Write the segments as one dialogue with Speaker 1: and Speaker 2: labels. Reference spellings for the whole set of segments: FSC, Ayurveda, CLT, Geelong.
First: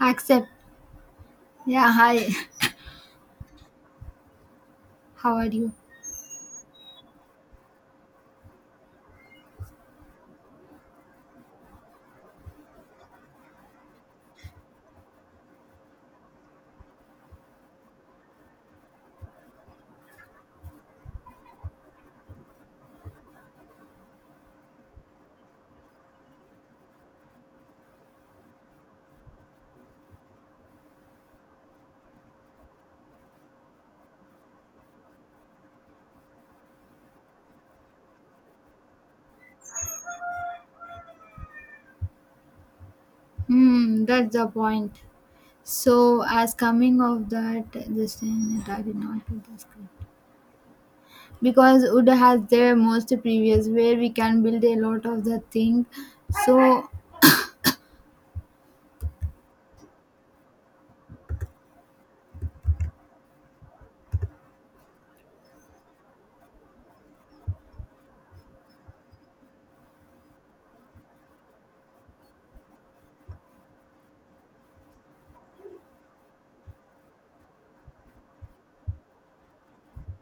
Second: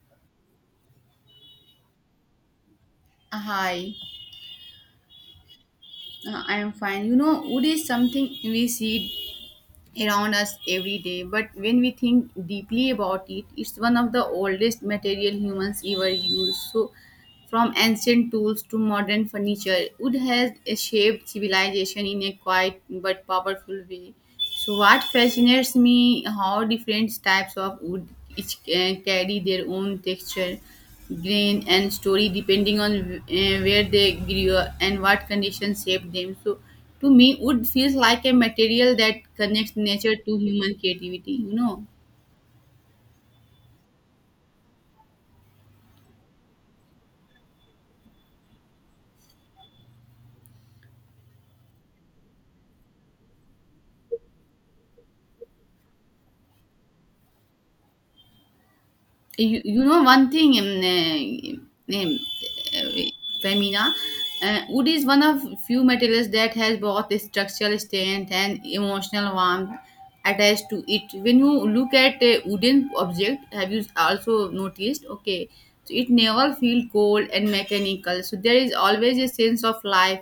Speaker 1: Accept. Yeah, hi.
Speaker 2: Hi,
Speaker 1: How are you?
Speaker 2: I am fine. You know, wood is something we see around us every day, but when we think deeply about it, it's one of the oldest material humans ever used. So, from ancient tools to modern furniture, wood has shaped civilization in a quiet but powerful way. So what fascinates me how different types of wood each carry their own texture, grain, and story depending on where they grew up and what conditions shaped them. So to me, wood feels like a material that connects nature to human creativity. You know.
Speaker 1: Hmm, that's the point. So, as coming of that, this thing, I did not do the script. Because wood has their most previous where we can build a lot of the thing. So,
Speaker 2: You know one thing, uh, um, uh, Femina, wood is one of few materials that has both structural strength and emotional warmth attached to it. When you look at a wooden object, have you also noticed? Okay, so it never feel cold and mechanical, so there is always a sense of life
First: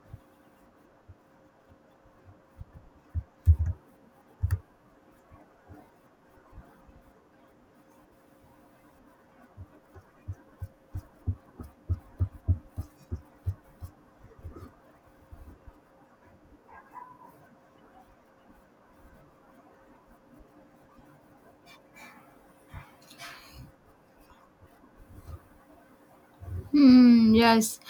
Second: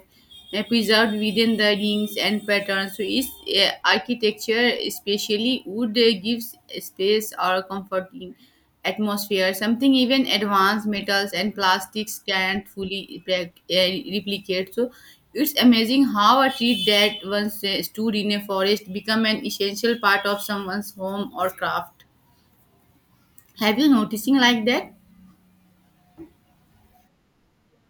Speaker 2: preserved within the rings and patterns. So, its uh, architecture, especially wood, gives space or comforting atmosphere. Something even advanced metals and plastics can't fully repli- uh, replicate. So, it's amazing how a tree that once stood in a forest become an essential part of someone's home or craft. Have you noticing like that?
Speaker 1: Hmm, yes.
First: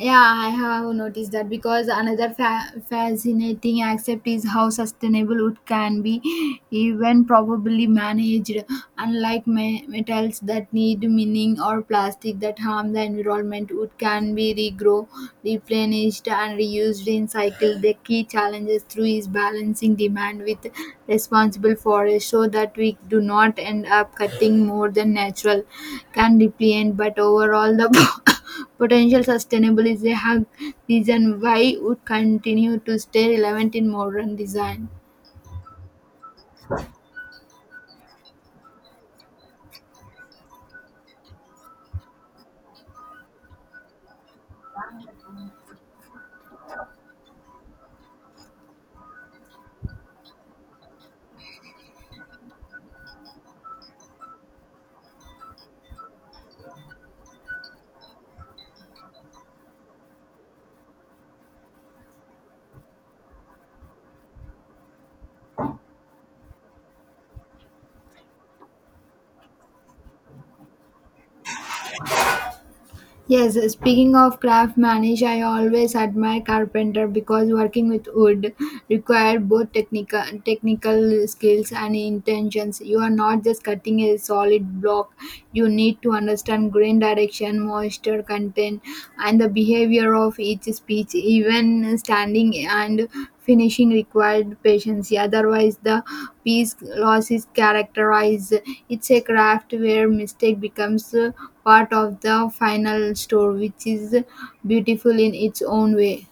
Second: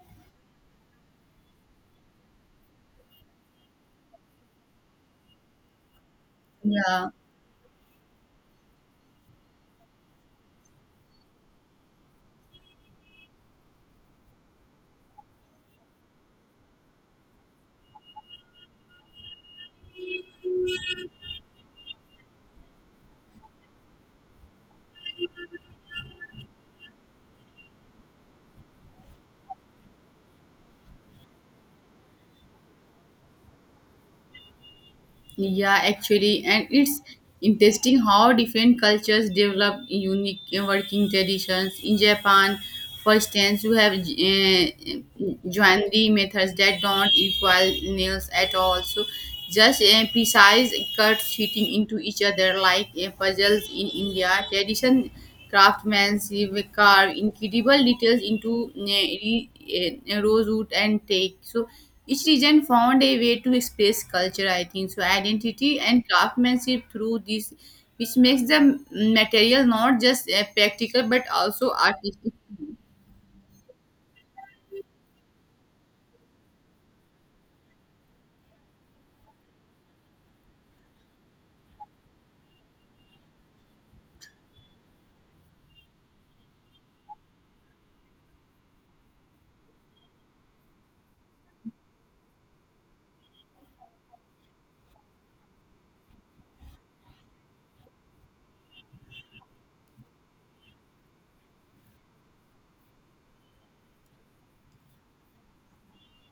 Speaker 1: Yeah, I have noticed that because another fascinating aspect is how sustainable it can be,
Speaker 2: Yeah.
Speaker 1: even probably managed, unlike metals that need mining or plastic that harm the environment. It can be regrow, replenished, and reused in cycle. The key challenges through is balancing demand with responsible forest so that we do not end up cutting more than natural can deplete. But overall, the potential sustainable is a hug reason why would continue to stay relevant in modern design.
Speaker 2: Yeah, actually, and it's interesting how different cultures develop unique working traditions. In Japan, for instance, you have joinery methods that don't equal nails at all. So, just precise cuts fitting into each other like puzzles in India. Tradition craftsmanship carve incredible details into rosewood and teak. So, each region found a way to express culture, I think, so identity and craftsmanship through this, which makes the material not just practical but also artistic.
Speaker 1: Yes, speaking of craft manage, I always admire carpenter because working with wood require both technical skills and intentions. You are not just cutting a solid block. You need to understand grain direction, moisture content, and the behavior of each speech. Even standing and finishing required patience. Otherwise, the piece loses characterized. It's a craft where mistake becomes, part of the final store, which is beautiful in its own way.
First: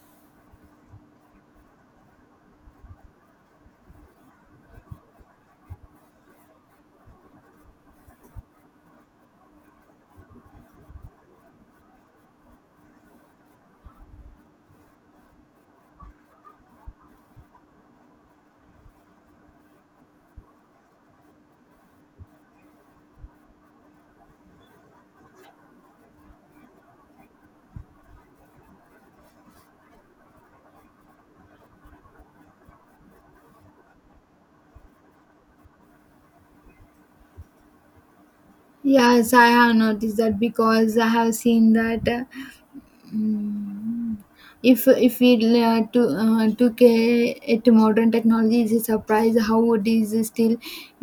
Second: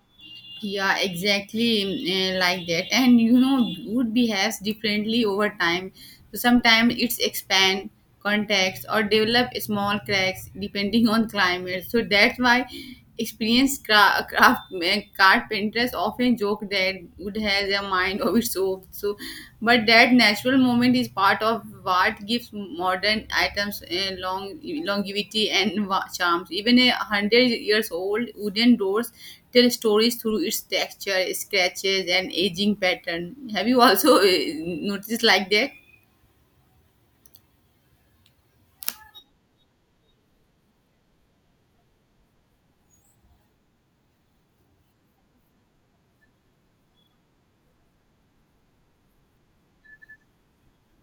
Speaker 2: Yeah, exactly, eh, like that. And you know, wood behaves differently over time. So sometimes it's expand contacts or develop small cracks depending on climate. So that's why experienced carpenters often joke that wood has a mind of its own. So, but that natural moment is part of what gives modern items, eh, longevity and charms. Even a hundred years old wooden doors tell stories through its texture, scratches, and aging pattern. Have you also noticed like that?
Speaker 1: Yes, I have noticed that because I have seen that. Mm. If we to took a, it modern technology, it's a surprise how it is still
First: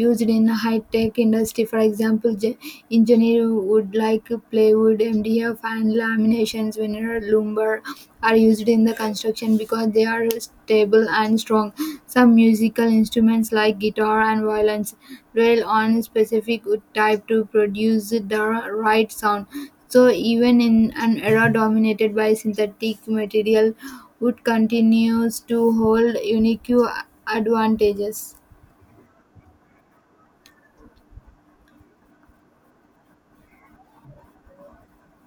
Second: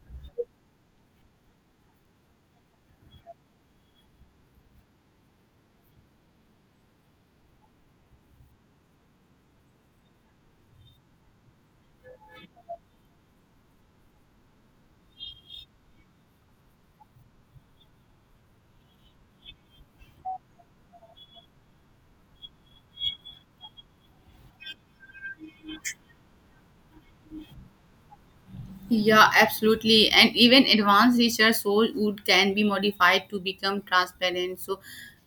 Speaker 1: used in high tech industry. For example, engineer would like plywood, MDF, and laminations, veneer, lumber are used in the construction because they are stable and strong. Some musical instruments like guitar and violins rely on specific wood type to produce the right sound so even in an era dominated by synthetic material, wood continues to hold unique advantages.
Speaker 2: Yeah, absolutely. And even advanced research shows wood can be modified to become transparent, so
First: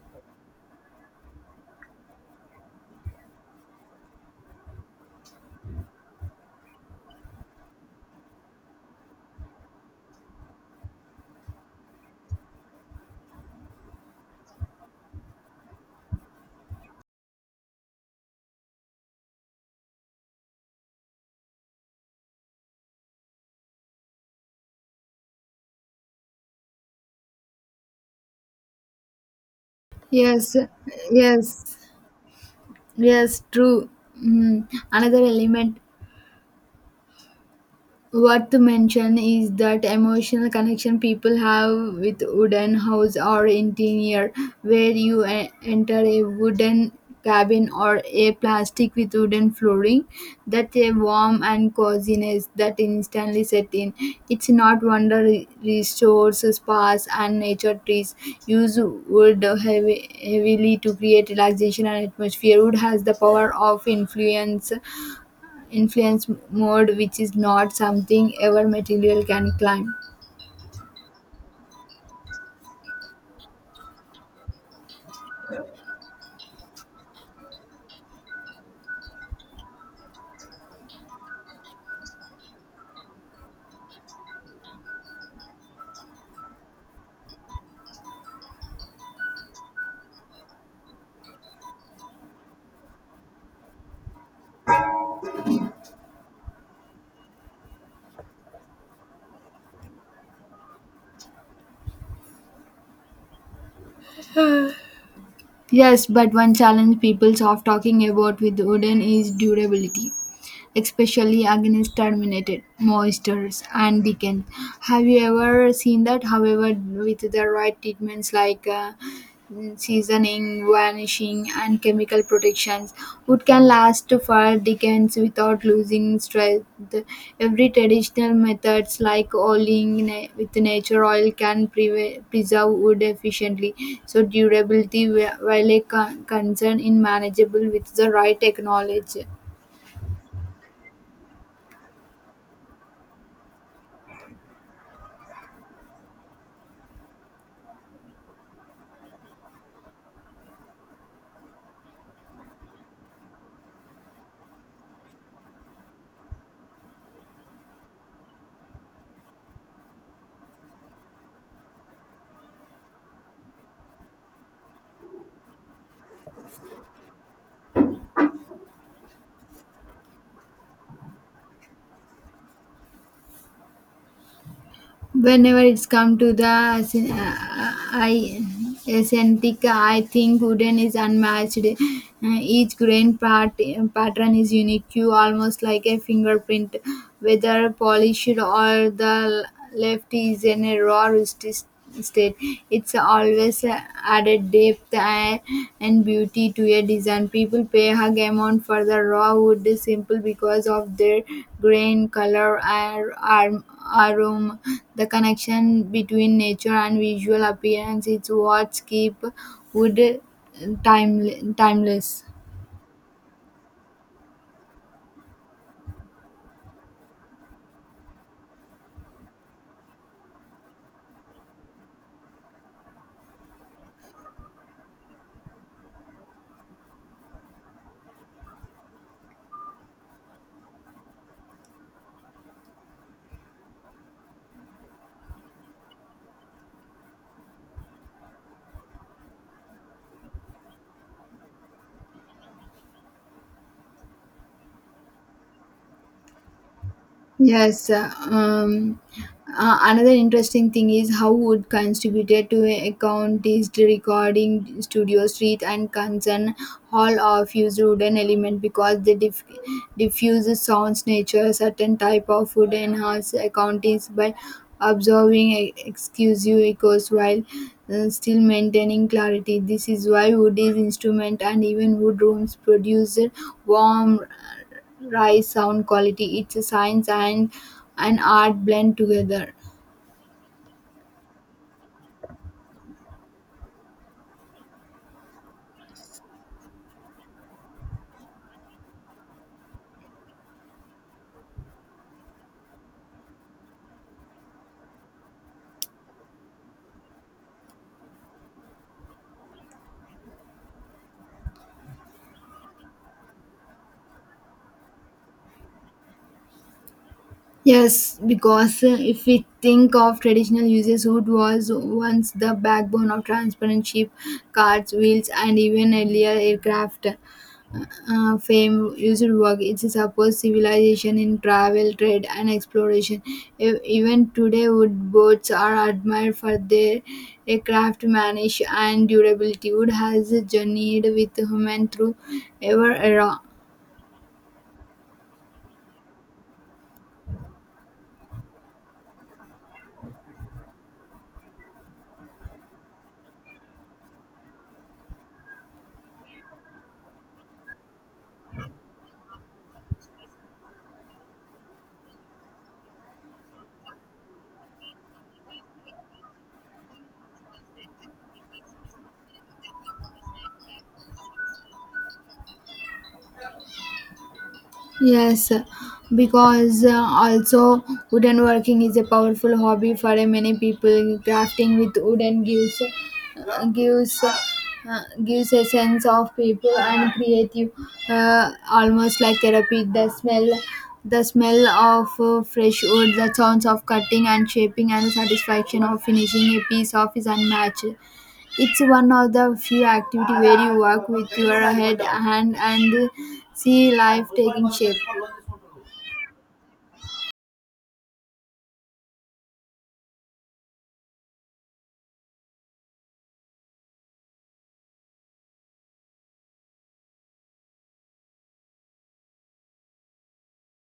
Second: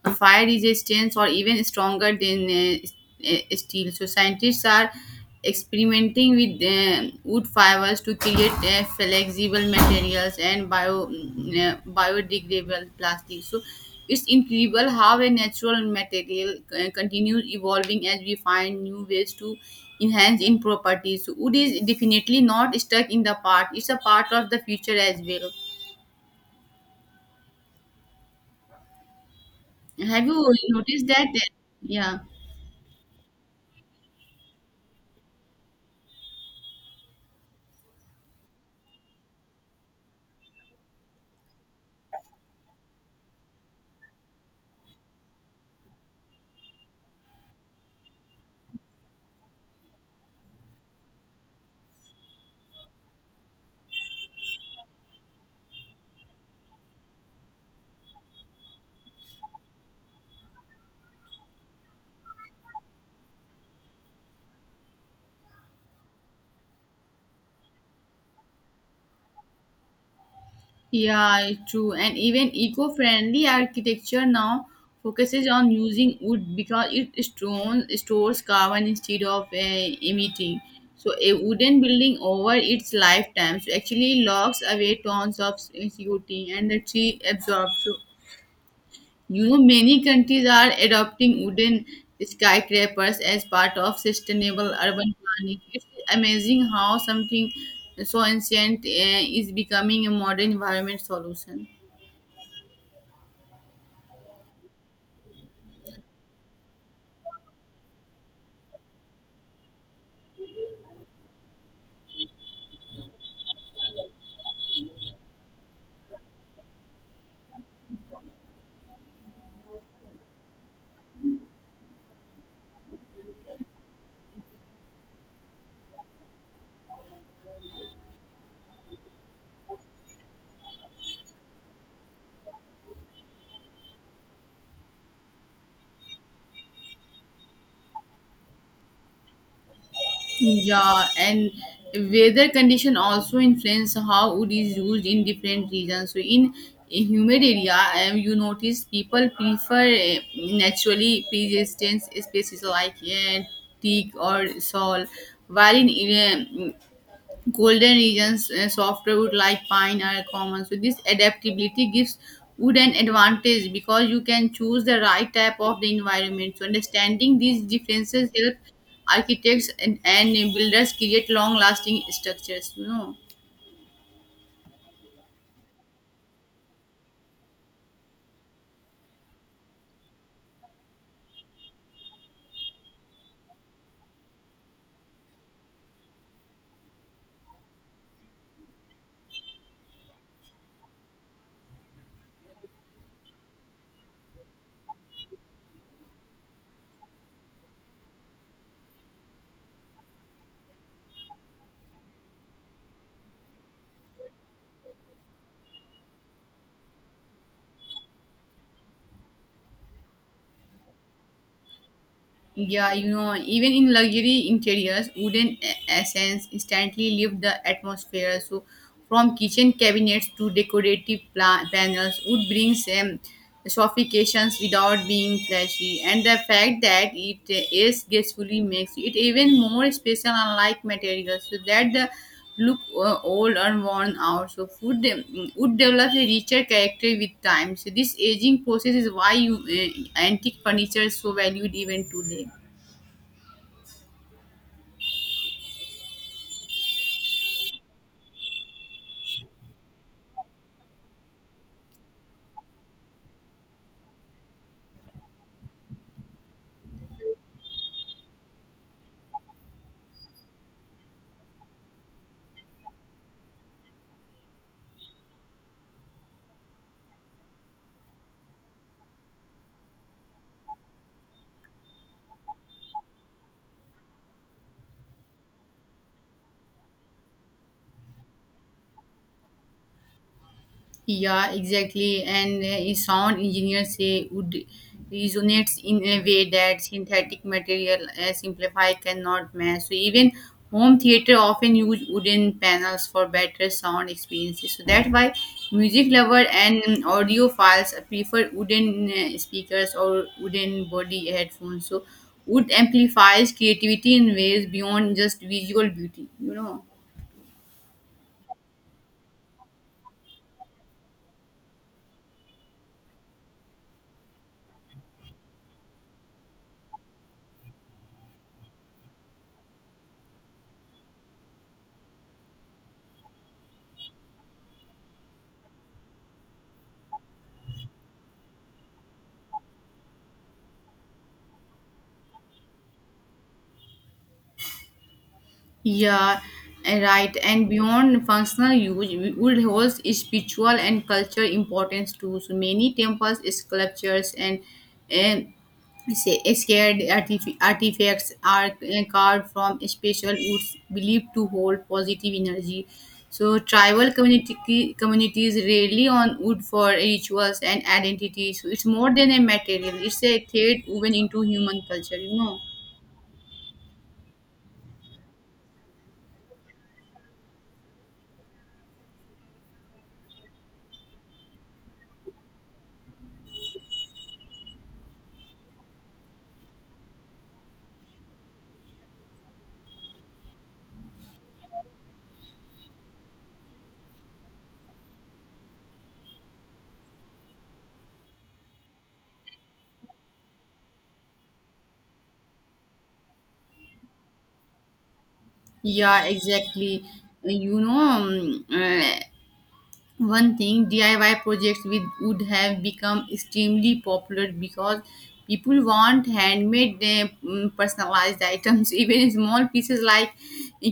Speaker 2: fire resistance or even stronger than steel. So scientists are experimenting with wood fibers to create flexible materials and biodegradable plastics. So it's incredible how a natural material continues evolving as we find new ways to enhance in properties. Wood is definitely not stuck in the past; it's a part of the future as well. Have you
Speaker 1: Yes,
Speaker 2: noticed that?
Speaker 1: yes,
Speaker 2: Yeah.
Speaker 1: yes, true. Mm. Another element worth to mention is that emotional connection people have with wooden house or interior, where you enter a wooden cabin or a plastic with wooden flooring, that a warm and coziness that instantly set in. It's not wonder restores spas and nature trees use wood heavily to create relaxation and atmosphere. Wood has the power of influence mode which is not something ever material can climb.
Speaker 2: Yeah, it's true. And even eco-friendly architecture now focuses on using wood because it stores carbon instead of emitting. So a wooden building over its lifetime so actually locks away tons of CO2 and the tree absorbs. So you know many countries are adopting wooden skyscrapers as part of sustainable urban planning. It's amazing how something so ancient is becoming a modern environment solution.
Speaker 1: Yes, but one challenge people soft talking about with wooden is durability especially against terminated monsters and decay. Have you ever seen that? However, with the right treatments like seasoning, varnishing, and chemical protections, wood can last for decades without losing strength. Every traditional methods like oiling with nature oil can preserve wood efficiently. So durability, while a concern, in manageable with the right technology.
Speaker 2: Yeah, and weather condition also influence how wood is used in different regions. So in a humid area, you notice people prefer naturally persistent species like teak or salt, while in Golden regions, softer wood like pine are common. So this adaptability gives wood an advantage because you can choose the right type of the environment. So understanding these differences help architects and builders create long-lasting structures. You know.
Speaker 1: Whenever it's come to the aesthetic, I think wooden is unmatched. Each grain part, pattern is unique, you almost like a fingerprint, whether polished or the left is in a raw rustic state. It's always added depth and beauty to a design. People pay a hug amount for the raw wood simple because of their grain, color, aroma. The connection between nature and visual appearance is what keep wood timeless.
Speaker 2: Yeah, you know, even in luxury interiors, wooden essence instantly lift the atmosphere. So, from kitchen cabinets to decorative panels, wood brings, sophistications without being flashy. And the fact that it is gracefully makes it even more special, unlike materials. So that the look old or worn out. So wood develops a richer character with time. So this aging process is why antique furniture is so valued even today.
Speaker 1: Yes, another interesting thing is how wood contributed to account is the recording studio street and concern hall of use wooden element because they diffuse sounds nature certain type of wood enhance account is by observing exclusive echoes while still maintaining clarity. This is why wood is instrument and even wood rooms produce warm rise sound quality it's a science and an art blend together.
Speaker 2: Yeah, exactly. And sound engineers say would resonates in a way that synthetic material simplify cannot match. So even home theater often use wooden panels for better sound experiences. So that's why music lover and, audiophiles prefer wooden speakers or wooden body headphones. So wood amplifies creativity in ways beyond just visual beauty. You know.
Speaker 1: Yes, because if we think of traditional uses wood was once the backbone of transparent ship carts wheels and even earlier aircraft fame, used work. It supports civilization in travel, trade, and exploration. Even today, wood boats are admired for their craftsmanship and durability. Wood has journeyed with human through ever era.
Speaker 2: Yeah, eh, right. And beyond functional use, wood holds spiritual and cultural importance too. So many temples, sculptures, and say scared artifacts are, eh, carved from special woods believed to hold positive energy. So tribal community communities rely on wood for rituals and identity. So it's more than a material; it's a thread woven into human culture. You know.
Speaker 1: Yes, because also wooden working is a powerful hobby for many people. Crafting with wooden gives a sense of people and creative, almost like therapy. The smell of fresh wood, the sounds of cutting and shaping, and the satisfaction of finishing a piece off is unmatched. It's one of the few activity where you work with your head hand and see life taking shape.
Speaker 2: Yeah, exactly. You know, one thing, DIY projects with would have become extremely popular because people want handmade, personalized items, even small pieces like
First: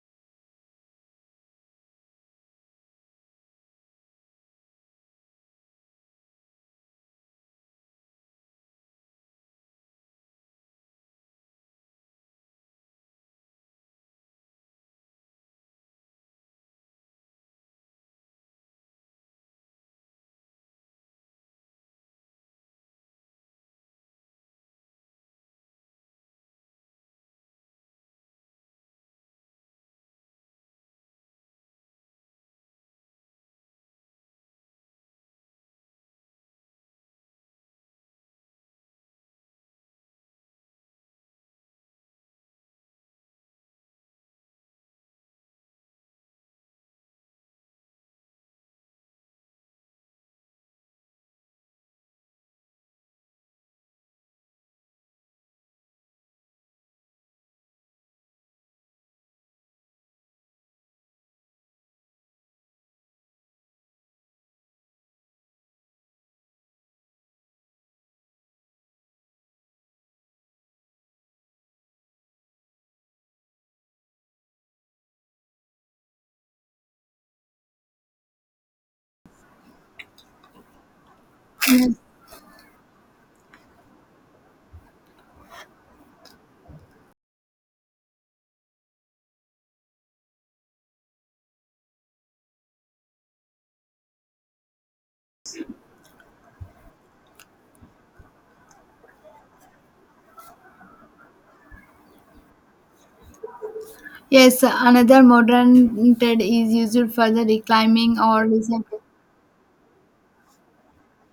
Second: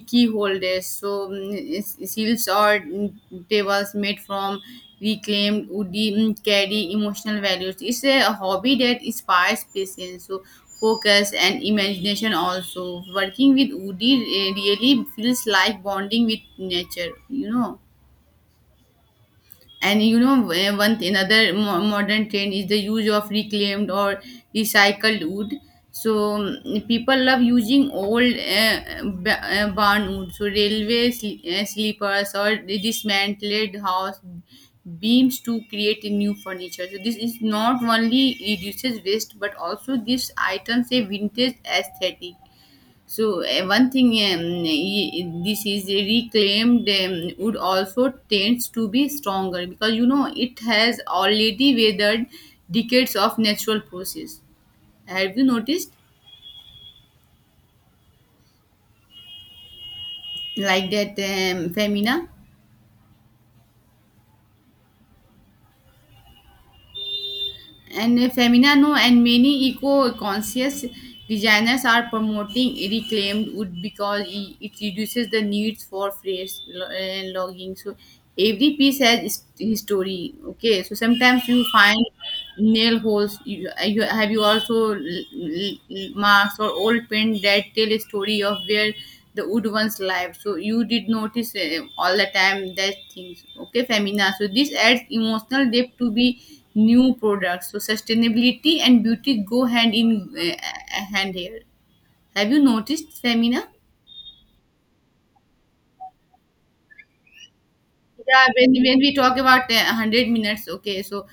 Speaker 2: key holders, so seals or tables made from reclaimed wood carry emotional values. It's a hobby that inspires patience, so focus and imagination. Also, working with woody really feels like bonding with nature. You know. And you know, one thing, another modern trend is the use of reclaimed or recycled wood. So, people love using old barn wood. So railway sleepers or dismantled house beams to create a new furniture. So this is not only reduces waste but also gives items a vintage aesthetic. So one thing, this is a reclaimed, wood also tends to be stronger because you know it has already weathered decades of natural process. Have you noticed like that, Femina? And Feminano and many eco-conscious designers are promoting reclaimed wood because it reduces the needs for fresh logging. So every piece has his story. Okay, so sometimes you find nail holes. You also marks or old paint that tell a story of where the wood one's life, so you did notice all the time that things. Okay, Femina, so this adds emotional depth to be new products, so sustainability and beauty go hand in uh, hand here. Have you noticed, Femina?
Speaker 1: Yes, another modern TED is used for the reclimbing or
Speaker 2: Yeah, when
Speaker 1: recycling.
Speaker 2: we talk about 100 minutes. Okay, so,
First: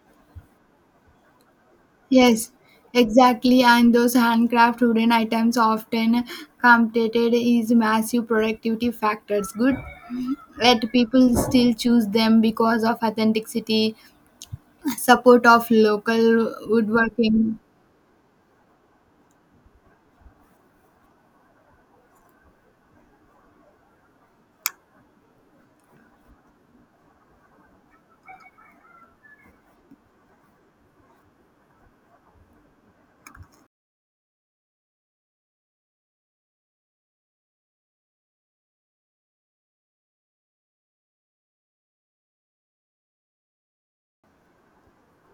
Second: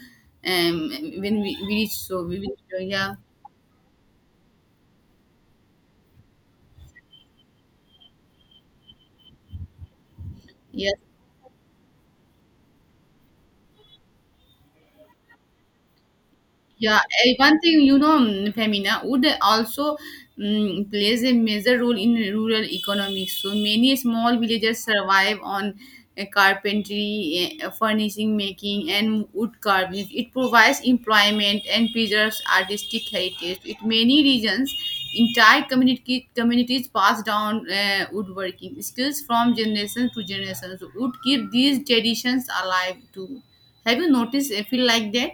Speaker 2: um when we reach, so we
Speaker 1: Yes,
Speaker 2: will. Yeah.
Speaker 1: exactly. And those handcraft wooden items often competed is massive productivity factors. Good, yet
Speaker 2: Yes.
Speaker 1: people still choose them because of authenticity, support of local
Speaker 2: Yeah, eh, one
Speaker 1: woodworking.
Speaker 2: thing, you know, Femina, wood also plays a major role in rural economics. So many small villages survive on, eh, carpentry, eh, furnishing making, and wood carving. It provides employment and preserves artistic heritage. In many regions, entire communities pass down woodworking skills from generation to generation. So wood keep these traditions alive too. Have you noticed? I feel like that.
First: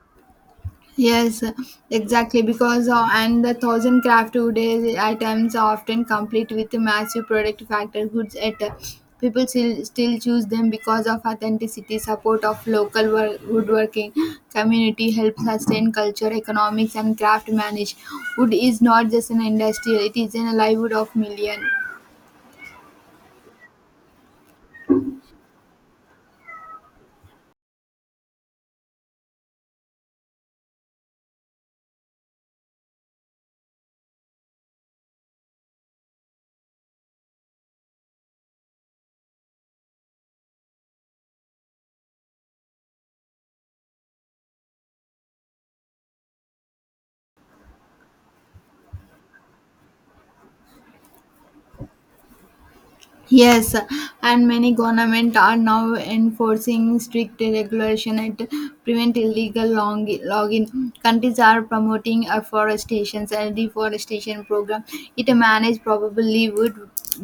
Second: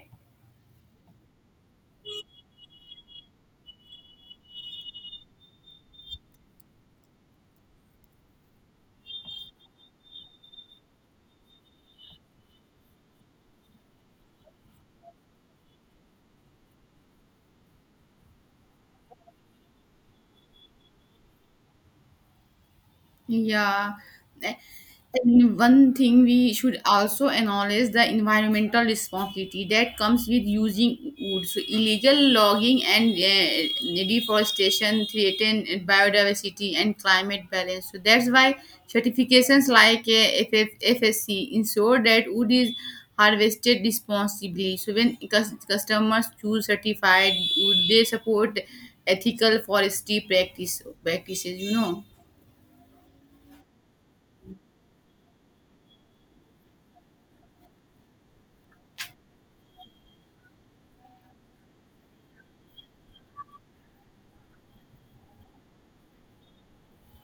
Speaker 1: Yes, exactly. Because and the thousand craft today items are often complete with a massive product factor goods at people still choose them because of authenticity, support of local work, woodworking community, helps sustain culture, economics, and craft manage. Wood is not just an industry; it is a livelihood of million.
Speaker 2: Yeah. And one thing, we should also acknowledge the environmental responsibility that comes with using wood. So illegal logging and deforestation threaten biodiversity and climate balance. So that's why certifications like FSC ensure that wood is harvested responsibly. So when customers choose certified wood, they support ethical forestry practices. You know.
Speaker 1: Yes, and many government are now enforcing strict regulation and prevent illegal logging. Countries are promoting afforestation and deforestation program. It managed probably would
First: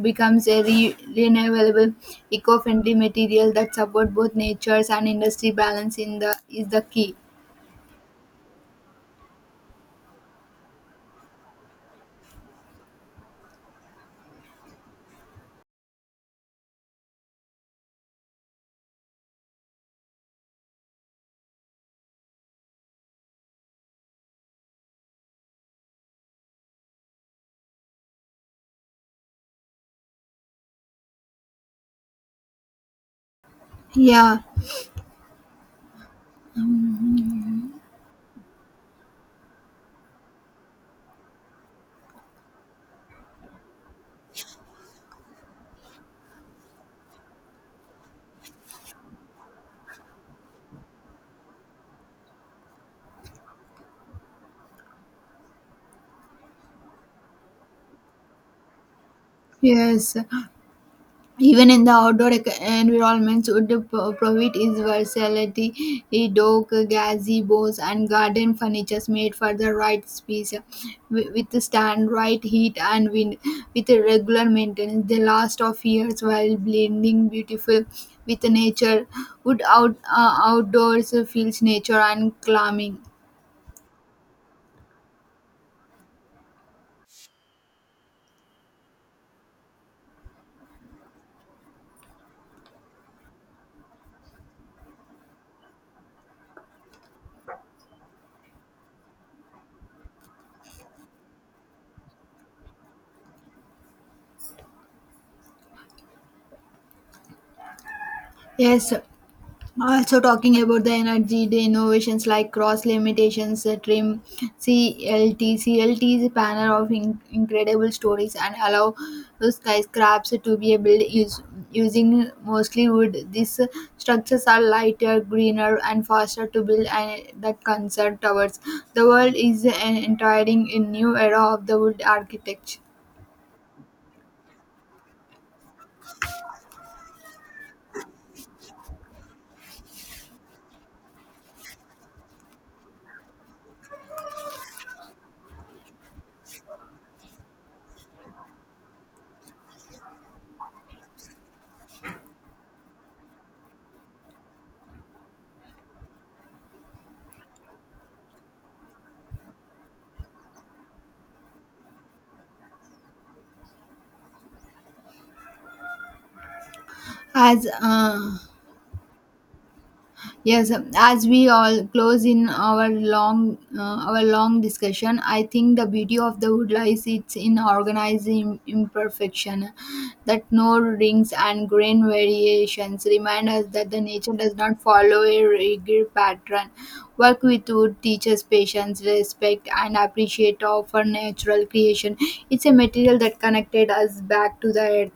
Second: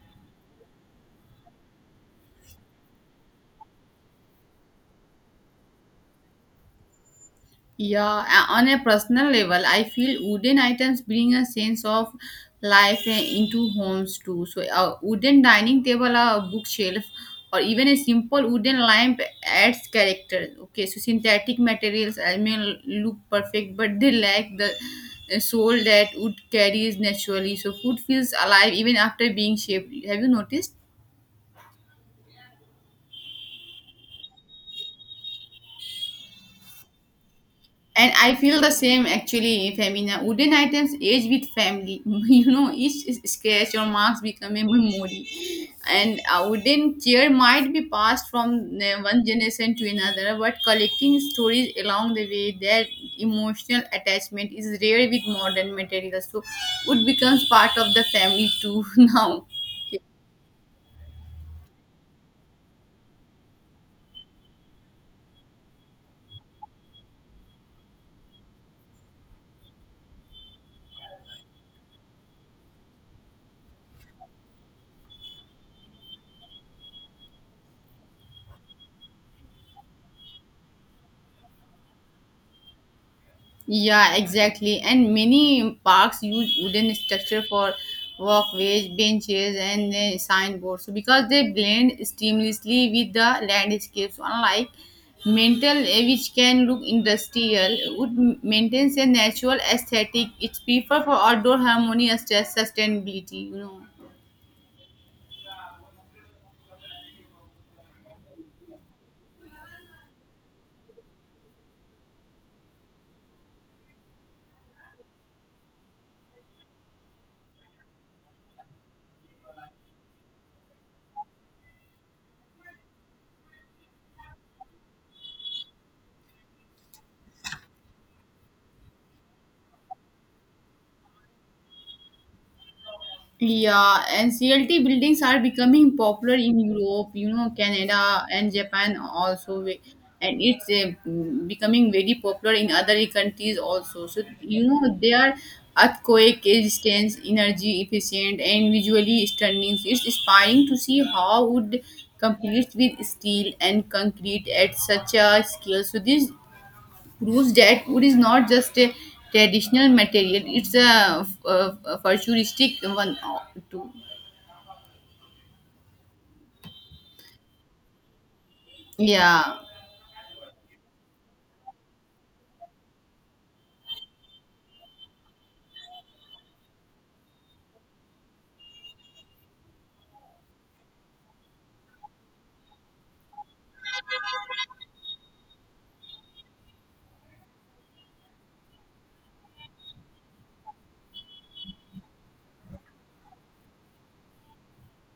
Speaker 1: becomes a renewable eco-friendly material that support both nature's and industry balance in the is the key.
Speaker 2: Yeah, on a personal level, I feel wooden items bring a sense of life, eh, into homes too. So, a wooden dining table, a bookshelf, or even a simple wooden lamp adds character. Okay, so synthetic materials, I mean, look perfect, but they lack the, eh, soul that wood carries naturally. So, food feels alive even after being shaped. Have you noticed?
Speaker 1: Yeah.
Speaker 2: And I feel the same actually, Femina. Wooden items age with family. You know, each scratch or marks become a memory. And a wooden chair might be passed from one generation to another, but collecting stories along the way, their emotional attachment is rare with modern materials. So, wood becomes part of the family too now.
Speaker 1: Yes. Even in the outdoor environments, wood provide is versatility, a dock, gazebos, and garden furniture made for the right space, withstand right heat and wind. With a regular maintenance, they last of years while blending beautiful with nature. Wood outdoors feels nature and calming.
Speaker 2: Yeah, exactly. And many parks use wooden structure for walkways, benches, and signboards. So because they blend seamlessly with the landscapes, unlike metal, which can look industrial, wood maintains a natural aesthetic. It's preferred for outdoor harmonious sustainability. You know.
Speaker 1: Yes, also, talking about the energy, the innovations like cross limitations, trim, CLT CLT is a panel of incredible stories and allow those skyscrapers to be built using mostly wood. These structures are lighter, greener, and faster to build and that concern towers. The world is entering a new era of the wood architecture.
Speaker 2: Yeah, and CLT buildings are becoming popular in Europe, you know, Canada and Japan also, and it's becoming very popular in other countries also. So, you know, they are earthquake resistant, energy efficient, and visually stunning. So it's inspiring to see how wood competes with steel and concrete at such a scale. So, this proves that wood is not just a traditional material; it's a futuristic one too.
Speaker 1: As
Speaker 2: Yeah.
Speaker 1: Yes, as we all close in our long discussion, I think the beauty of the wood lies it's in organizing imperfection, that no rings and grain variations remind us that the nature does not follow a rigid pattern. Work with wood teaches patience, respect, and appreciate of our natural creation. It's a material that connected us back to the earth.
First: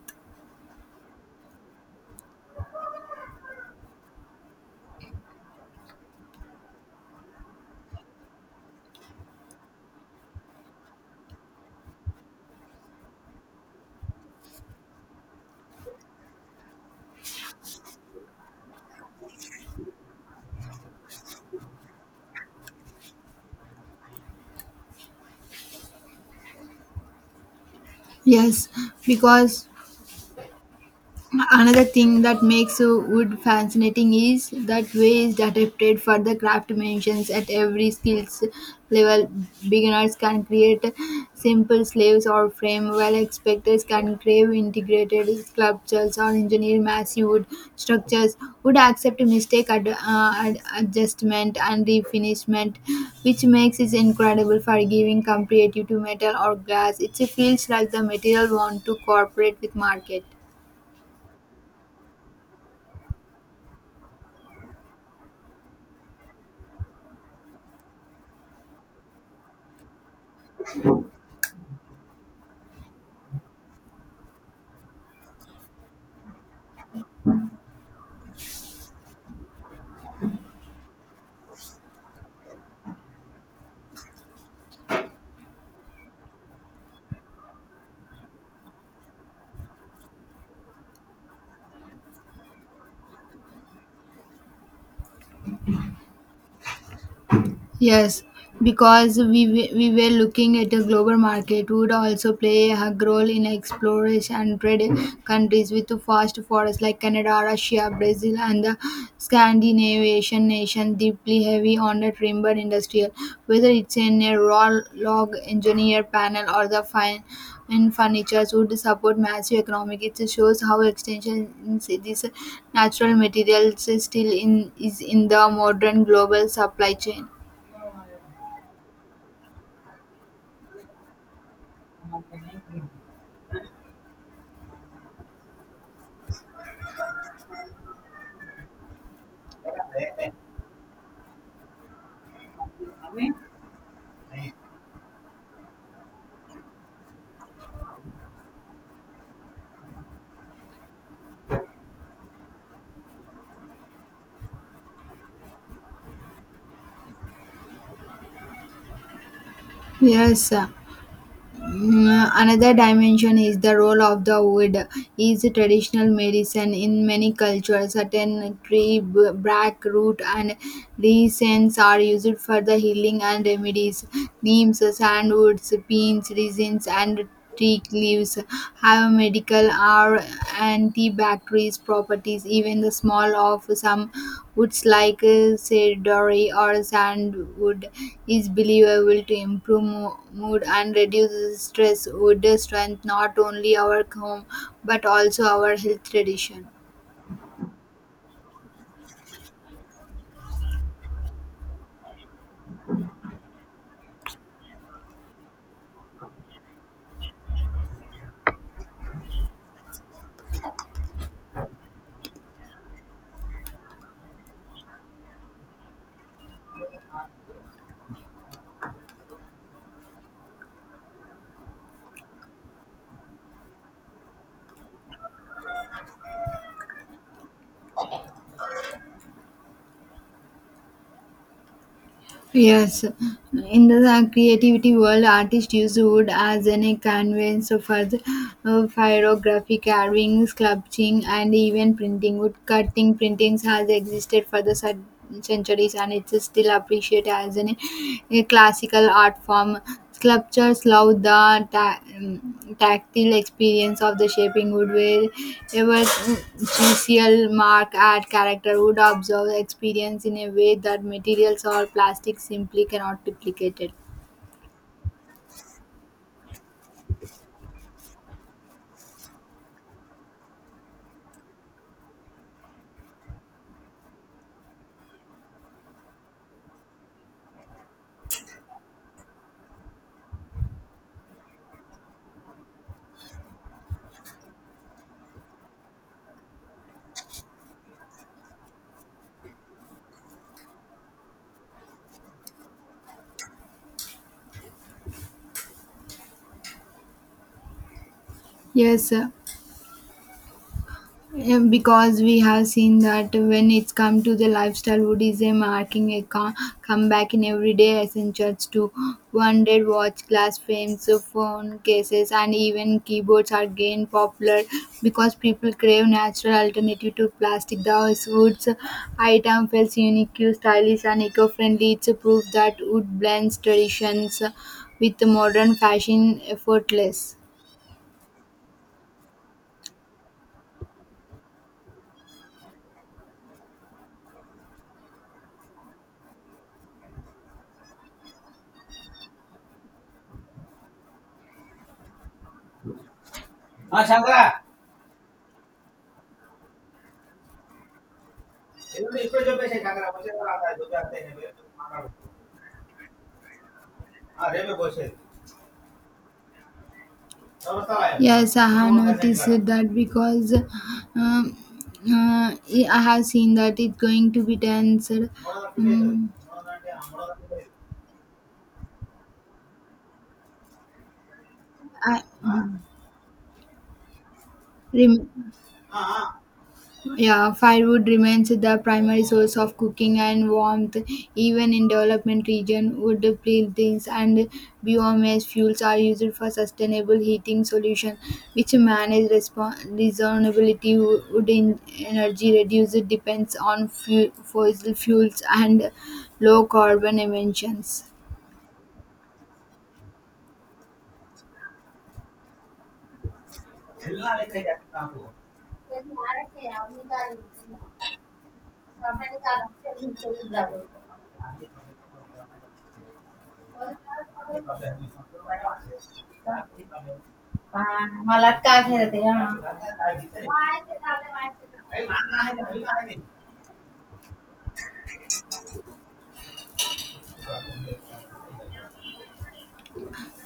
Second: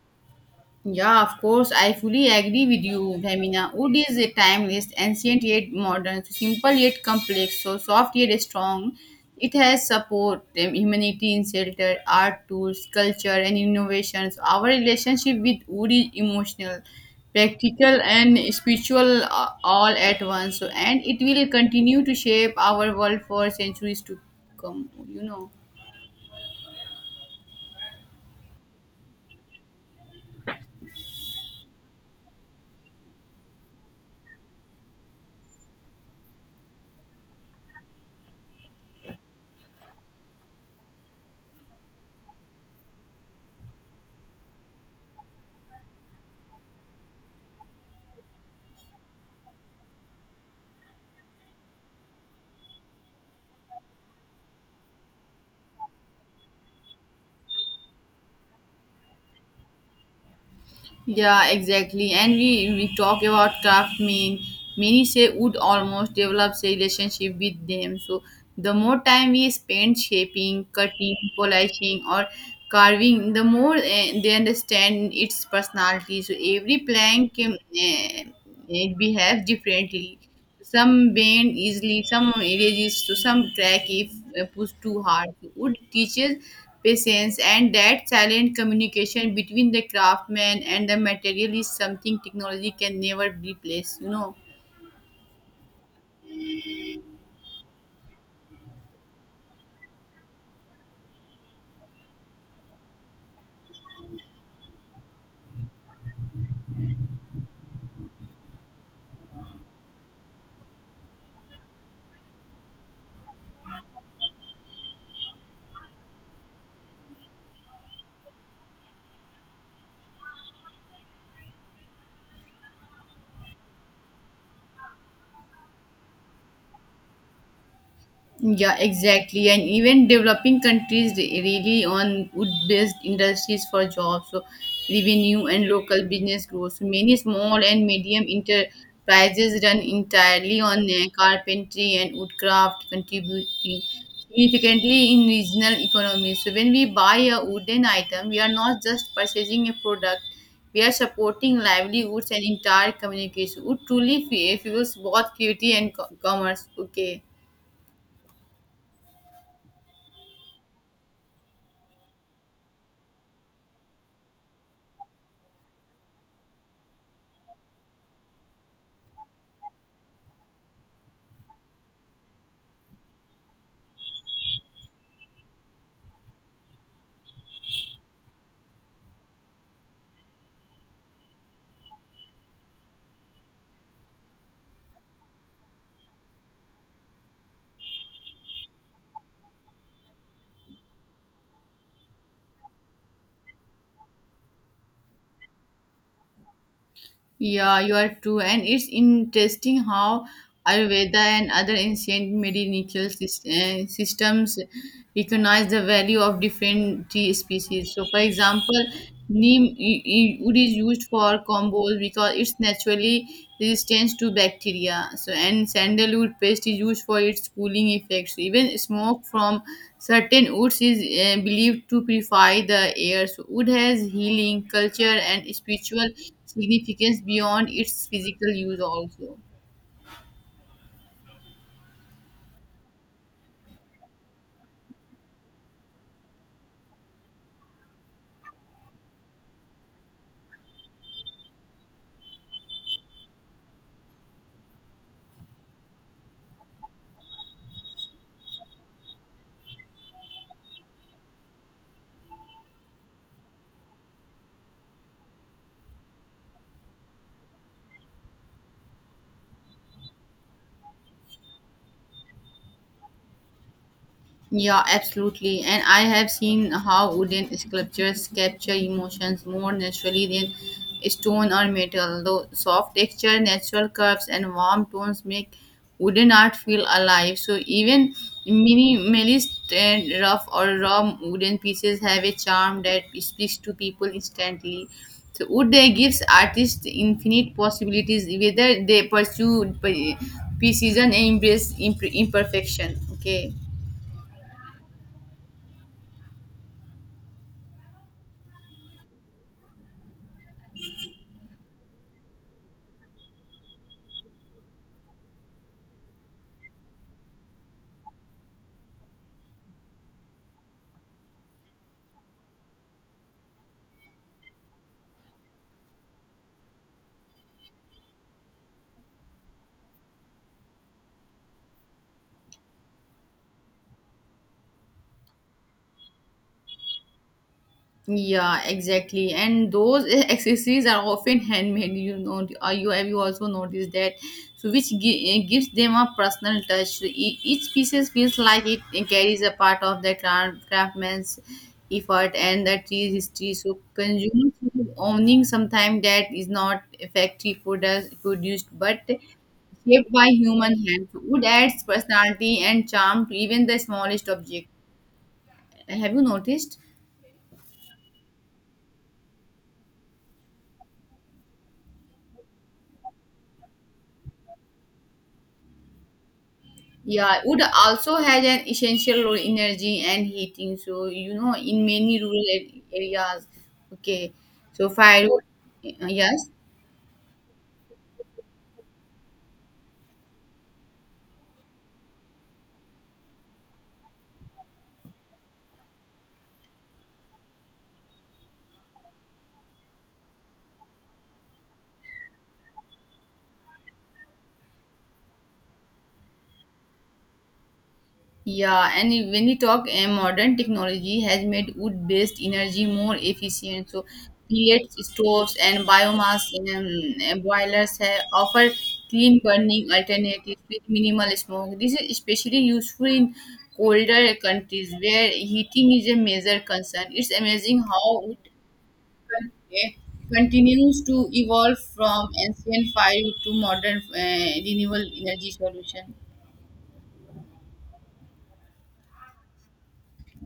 Speaker 2: Yeah, of course, I fully agree with you, Bhamina. Wood is a timeless, ancient yet modern, simple yet complex, so soft yet strong. It has support, humanity in shelter, art tools, culture, and innovations. Our relationship with wood is emotional, practical, and spiritual all at once. So and it will continue to shape our world for centuries to come.
Speaker 1: Yes, because another thing that makes wood fascinating is that way is adapted for the craft mentions at every skills level. Beginners can create simple slaves or frame, while experts can crave integrated sculptures or engineer massive wood structures. Would accept mistake adjustment and refinishment, which makes it incredible for giving comparative to metal or glass. It feels like the material want to cooperate with market.
Speaker 2: Yeah, exactly. And we talk about craft men. Many say would almost develops a relationship with them. So the more time we spend shaping, cutting, polishing, or carving, the more they understand its personality. So every plank it behaves differently. Some bend easily, some erases, so some crack if pushed too hard. Wood teaches patience, and that silent communication between the craftsman and the material is something technology can never replace.
Speaker 1: Yes, because we were looking at a global market would also play a role in exploration and trade countries with fast forests like Canada, Russia, Brazil, and the Scandinavian nation deeply heavy on the timber industry, whether it's in a raw log engineer panel or the fine in furniture would support massive economic. It shows how extension in this natural materials still in is in the modern global supply chain.
Speaker 2: Yeah, exactly. And even developing countries really on wood-based industries for jobs, so revenue and local business growth. So many small and medium enterprises run entirely on carpentry and woodcraft, contributing significantly in regional economies. So when we buy a wooden item, we are not just purchasing a product. We are supporting livelihoods and entire communities. So wood truly fuels both creativity and commerce. Okay.
Speaker 1: Yes, another dimension is the role of the wood. Is traditional medicine in many cultures, certain tree bark root and resins are used for the healing and remedies. Neems, sandwoods, pines, resins, and teak leaves have medical or antibacterial properties. Even the small of some woods like cedar or sandwood is believable to improve mood and reduce stress. Wood strength not only our home but also our health tradition.
Speaker 2: Yeah, you are true. And it's interesting how Ayurveda and other ancient medicinal systems recognize the value of different tree species. So, for example, neem wood is used for combos because it's naturally resistant to bacteria. So and sandalwood paste is used for its cooling effects. Even smoke from certain woods is believed to purify the air. So wood has healing, culture, and spiritual significance beyond its physical use also.
Speaker 1: Yes, in the creativity world, artists use wood as an a canvas for the pyrography, carving, sculpting, and even printing. Wood cutting printings has existed for the centuries, and it's still appreciated as an, a classical art form. Sculptures love the tactile experience of the shaping wood, where ever chisel mark at character would observe the experience in a way that materials or plastic simply cannot duplicate it.
Speaker 2: Yeah, absolutely. And I have seen how wooden sculptures capture emotions more naturally than stone or metal. The soft texture, natural curves, and warm tones make wooden art feel alive. So even minimalist and rough or raw wooden pieces have a charm that speaks to people instantly. So wood gives artists infinite possibilities, whether they pursue precision and embrace imperfection. Okay.
Speaker 1: Yes, sir. Yeah, because we have seen that when it's come to the lifestyle wood is a marking a comeback in everyday essentials to wanted watch glass frames phone cases and even keyboards are gained popular because people crave natural alternative to plastic the wood's item feels unique stylish and eco-friendly it's a proof that wood blends traditions with modern fashion effortless.
Speaker 2: Yeah, exactly. And those accessories are often handmade. You know, you have you also noticed that, so which gives them a personal touch. So each piece feels like it carries a part of the craftsman's effort and the tree's history. So consumers feel owning sometimes that is not factory product produced, but shaped by human hand. Wood adds personality and charm to even the smallest object. Have you noticed?
Speaker 1: Yes, I have noticed that because um, uh, I have seen that it's going to be tense.
Speaker 2: Yeah, wood also has an essential role in energy and heating. So you know, in many
Speaker 1: I,
Speaker 2: rural areas, okay. So
Speaker 1: rem-
Speaker 2: firewood, yes,
Speaker 1: Yeah, firewood remains the primary source of cooking and warmth. Even in development region, wood buildings and biomass fuels are used for sustainable heating solution, which manage reasonability. Wood energy reduced depends on fossil fuels and low carbon emissions.
Speaker 2: yeah. And when we talk, modern technology has made wood-based energy more efficient. So pellets, stoves, and biomass um, boilers have offer clean burning alternatives with minimal smoke. This is especially useful in colder countries where heating is a major concern. It's amazing how continues to evolve from ancient fire to modern renewable energy solution.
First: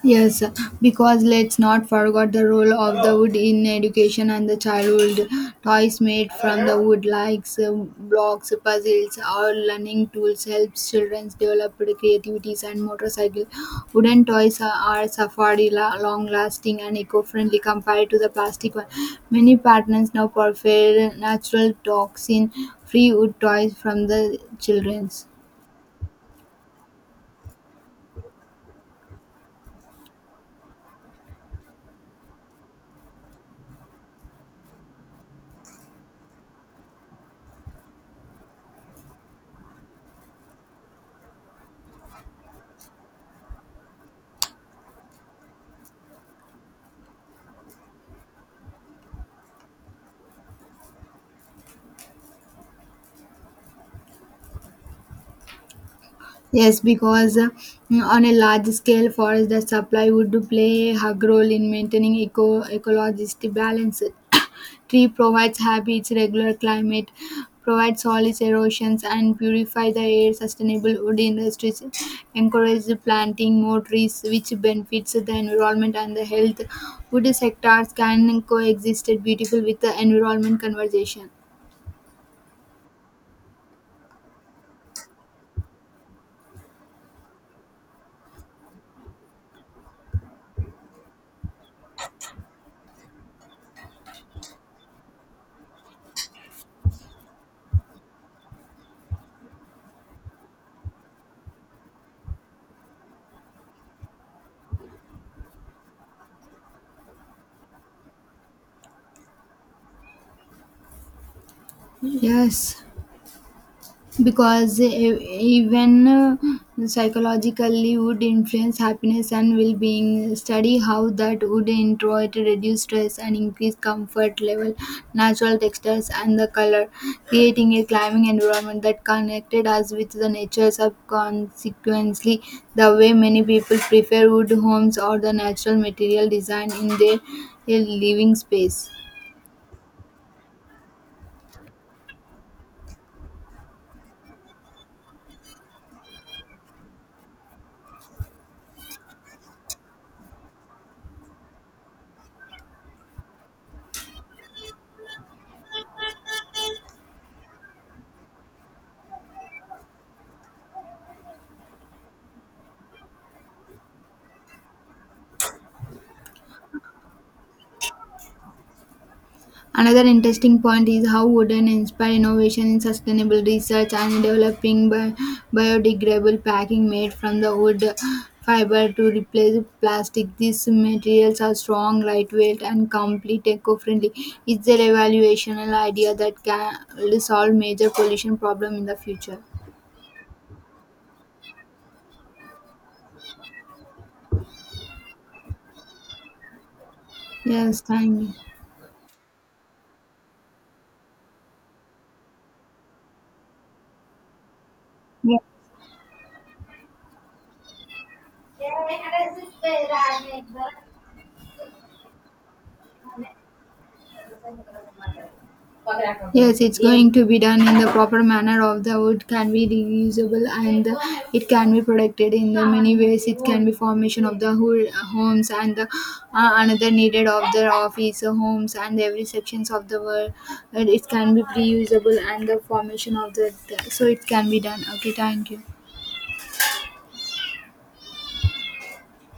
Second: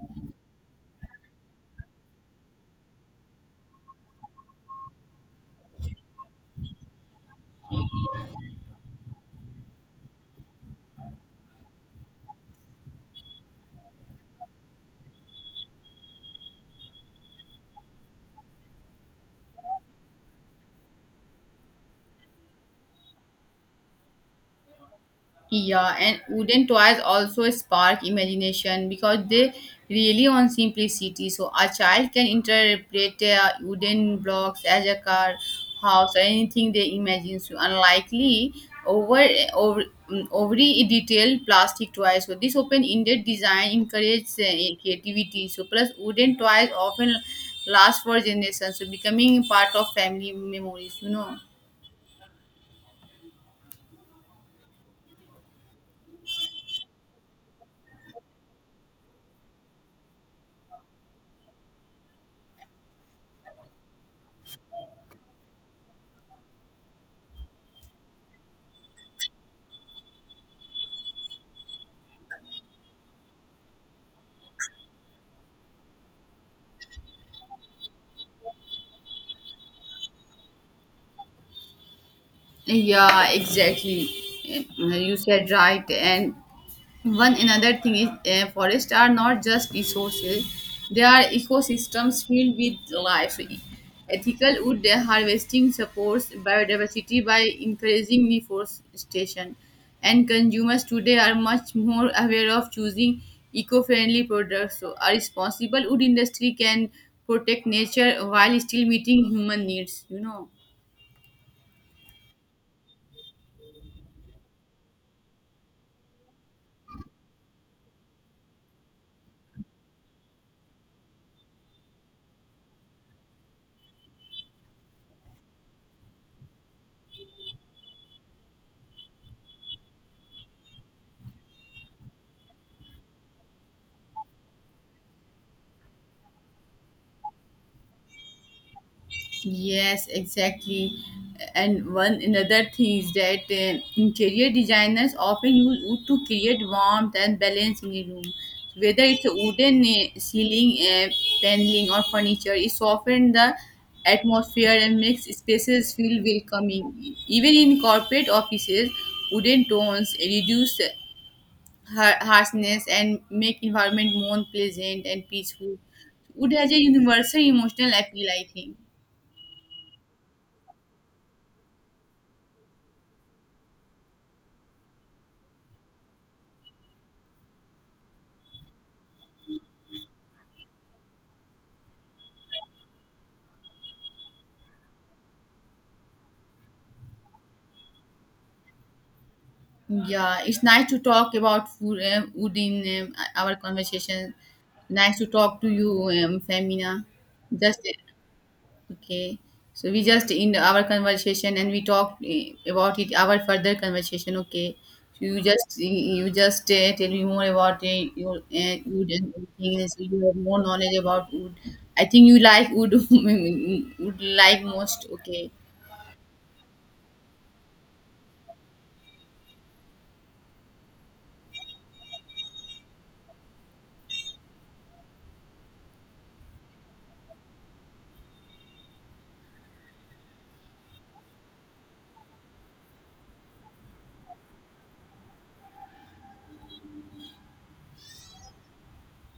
Speaker 1: Yes, because let's not forget the role of the wood in education and the childhood. Toys made from the wood, like blocks, puzzles, or learning tools, helps children develop creativities and motorcycle. Wooden toys are safari long-lasting and eco-friendly compared to the plastic one. Many partners now prefer natural toxin-free wood toys from the children's.
Speaker 2: Yeah, and wooden toys also spark imagination because they really on simplicity. So a child can interpret wooden blocks as a car, house, or anything they imagine. So unlikely over over overly detailed plastic toys. So this open-ended design encourages creativity. So plus wooden toys often last for generations, so becoming part of family memories.
Speaker 1: Yes, because on a large scale, forest that supply would play a hug role in maintaining ecologist balance. Tree provides habits, regular climate, provides solids erosions, and purify the air. Sustainable wood industries encourage the planting more trees, which benefits the environment and the health. Wood sectors can coexist beautiful with the environment conversation.
Speaker 2: Yeah, exactly. You said right. And one another thing is forests are not just resources, they are ecosystems filled with life. Ethical wood harvesting supports biodiversity by encouraging reforestation, and consumers today are much more aware of choosing eco friendly products. So a responsible wood industry can protect nature while still meeting human needs, you know.
Speaker 1: Yes. Because even psychologically would influence happiness and well-being study how that would introvert reduce stress and increase comfort level natural textures and the color creating a climbing environment that connected us with the nature subconsequently the way many people prefer wood homes or the natural material design in their living space.
Speaker 2: Yes, exactly. And one another thing is that interior designers often use wood to create warmth and balance in a room. Whether it's a wooden ceiling, paneling, or furniture, it softens the atmosphere and makes spaces feel welcoming. Even in corporate offices, wooden tones reduce harshness and make environment more pleasant and peaceful. Wood has a universal emotional appeal, I think.
Speaker 1: Another interesting point is how wooden inspire innovation in sustainable research and developing biodegradable packing made from the wood fiber to replace plastic. These materials are strong, lightweight, and complete eco-friendly. It's a revolutionary idea that can solve major pollution problem in the future.
Speaker 2: Yeah, it's nice to talk about food in our conversation. Nice to talk to you, Femina. Just
Speaker 1: Yes, thank you.
Speaker 2: okay. So we just in our conversation and we talk about it. Our further conversation, okay. So
Speaker 1: Yeah.
Speaker 2: you just tell me more about your wood and everything. So you have more knowledge about wood. I think you like wood wood like most. Okay.
Speaker 1: Yes, it's going to be done in the proper manner of the wood can be reusable and the, it can be protected in the many ways. It can be formation of the whole homes and the, another needed of the office homes and every sections of the world. And it can be reusable and the formation of the so it can be done. Okay, thank you.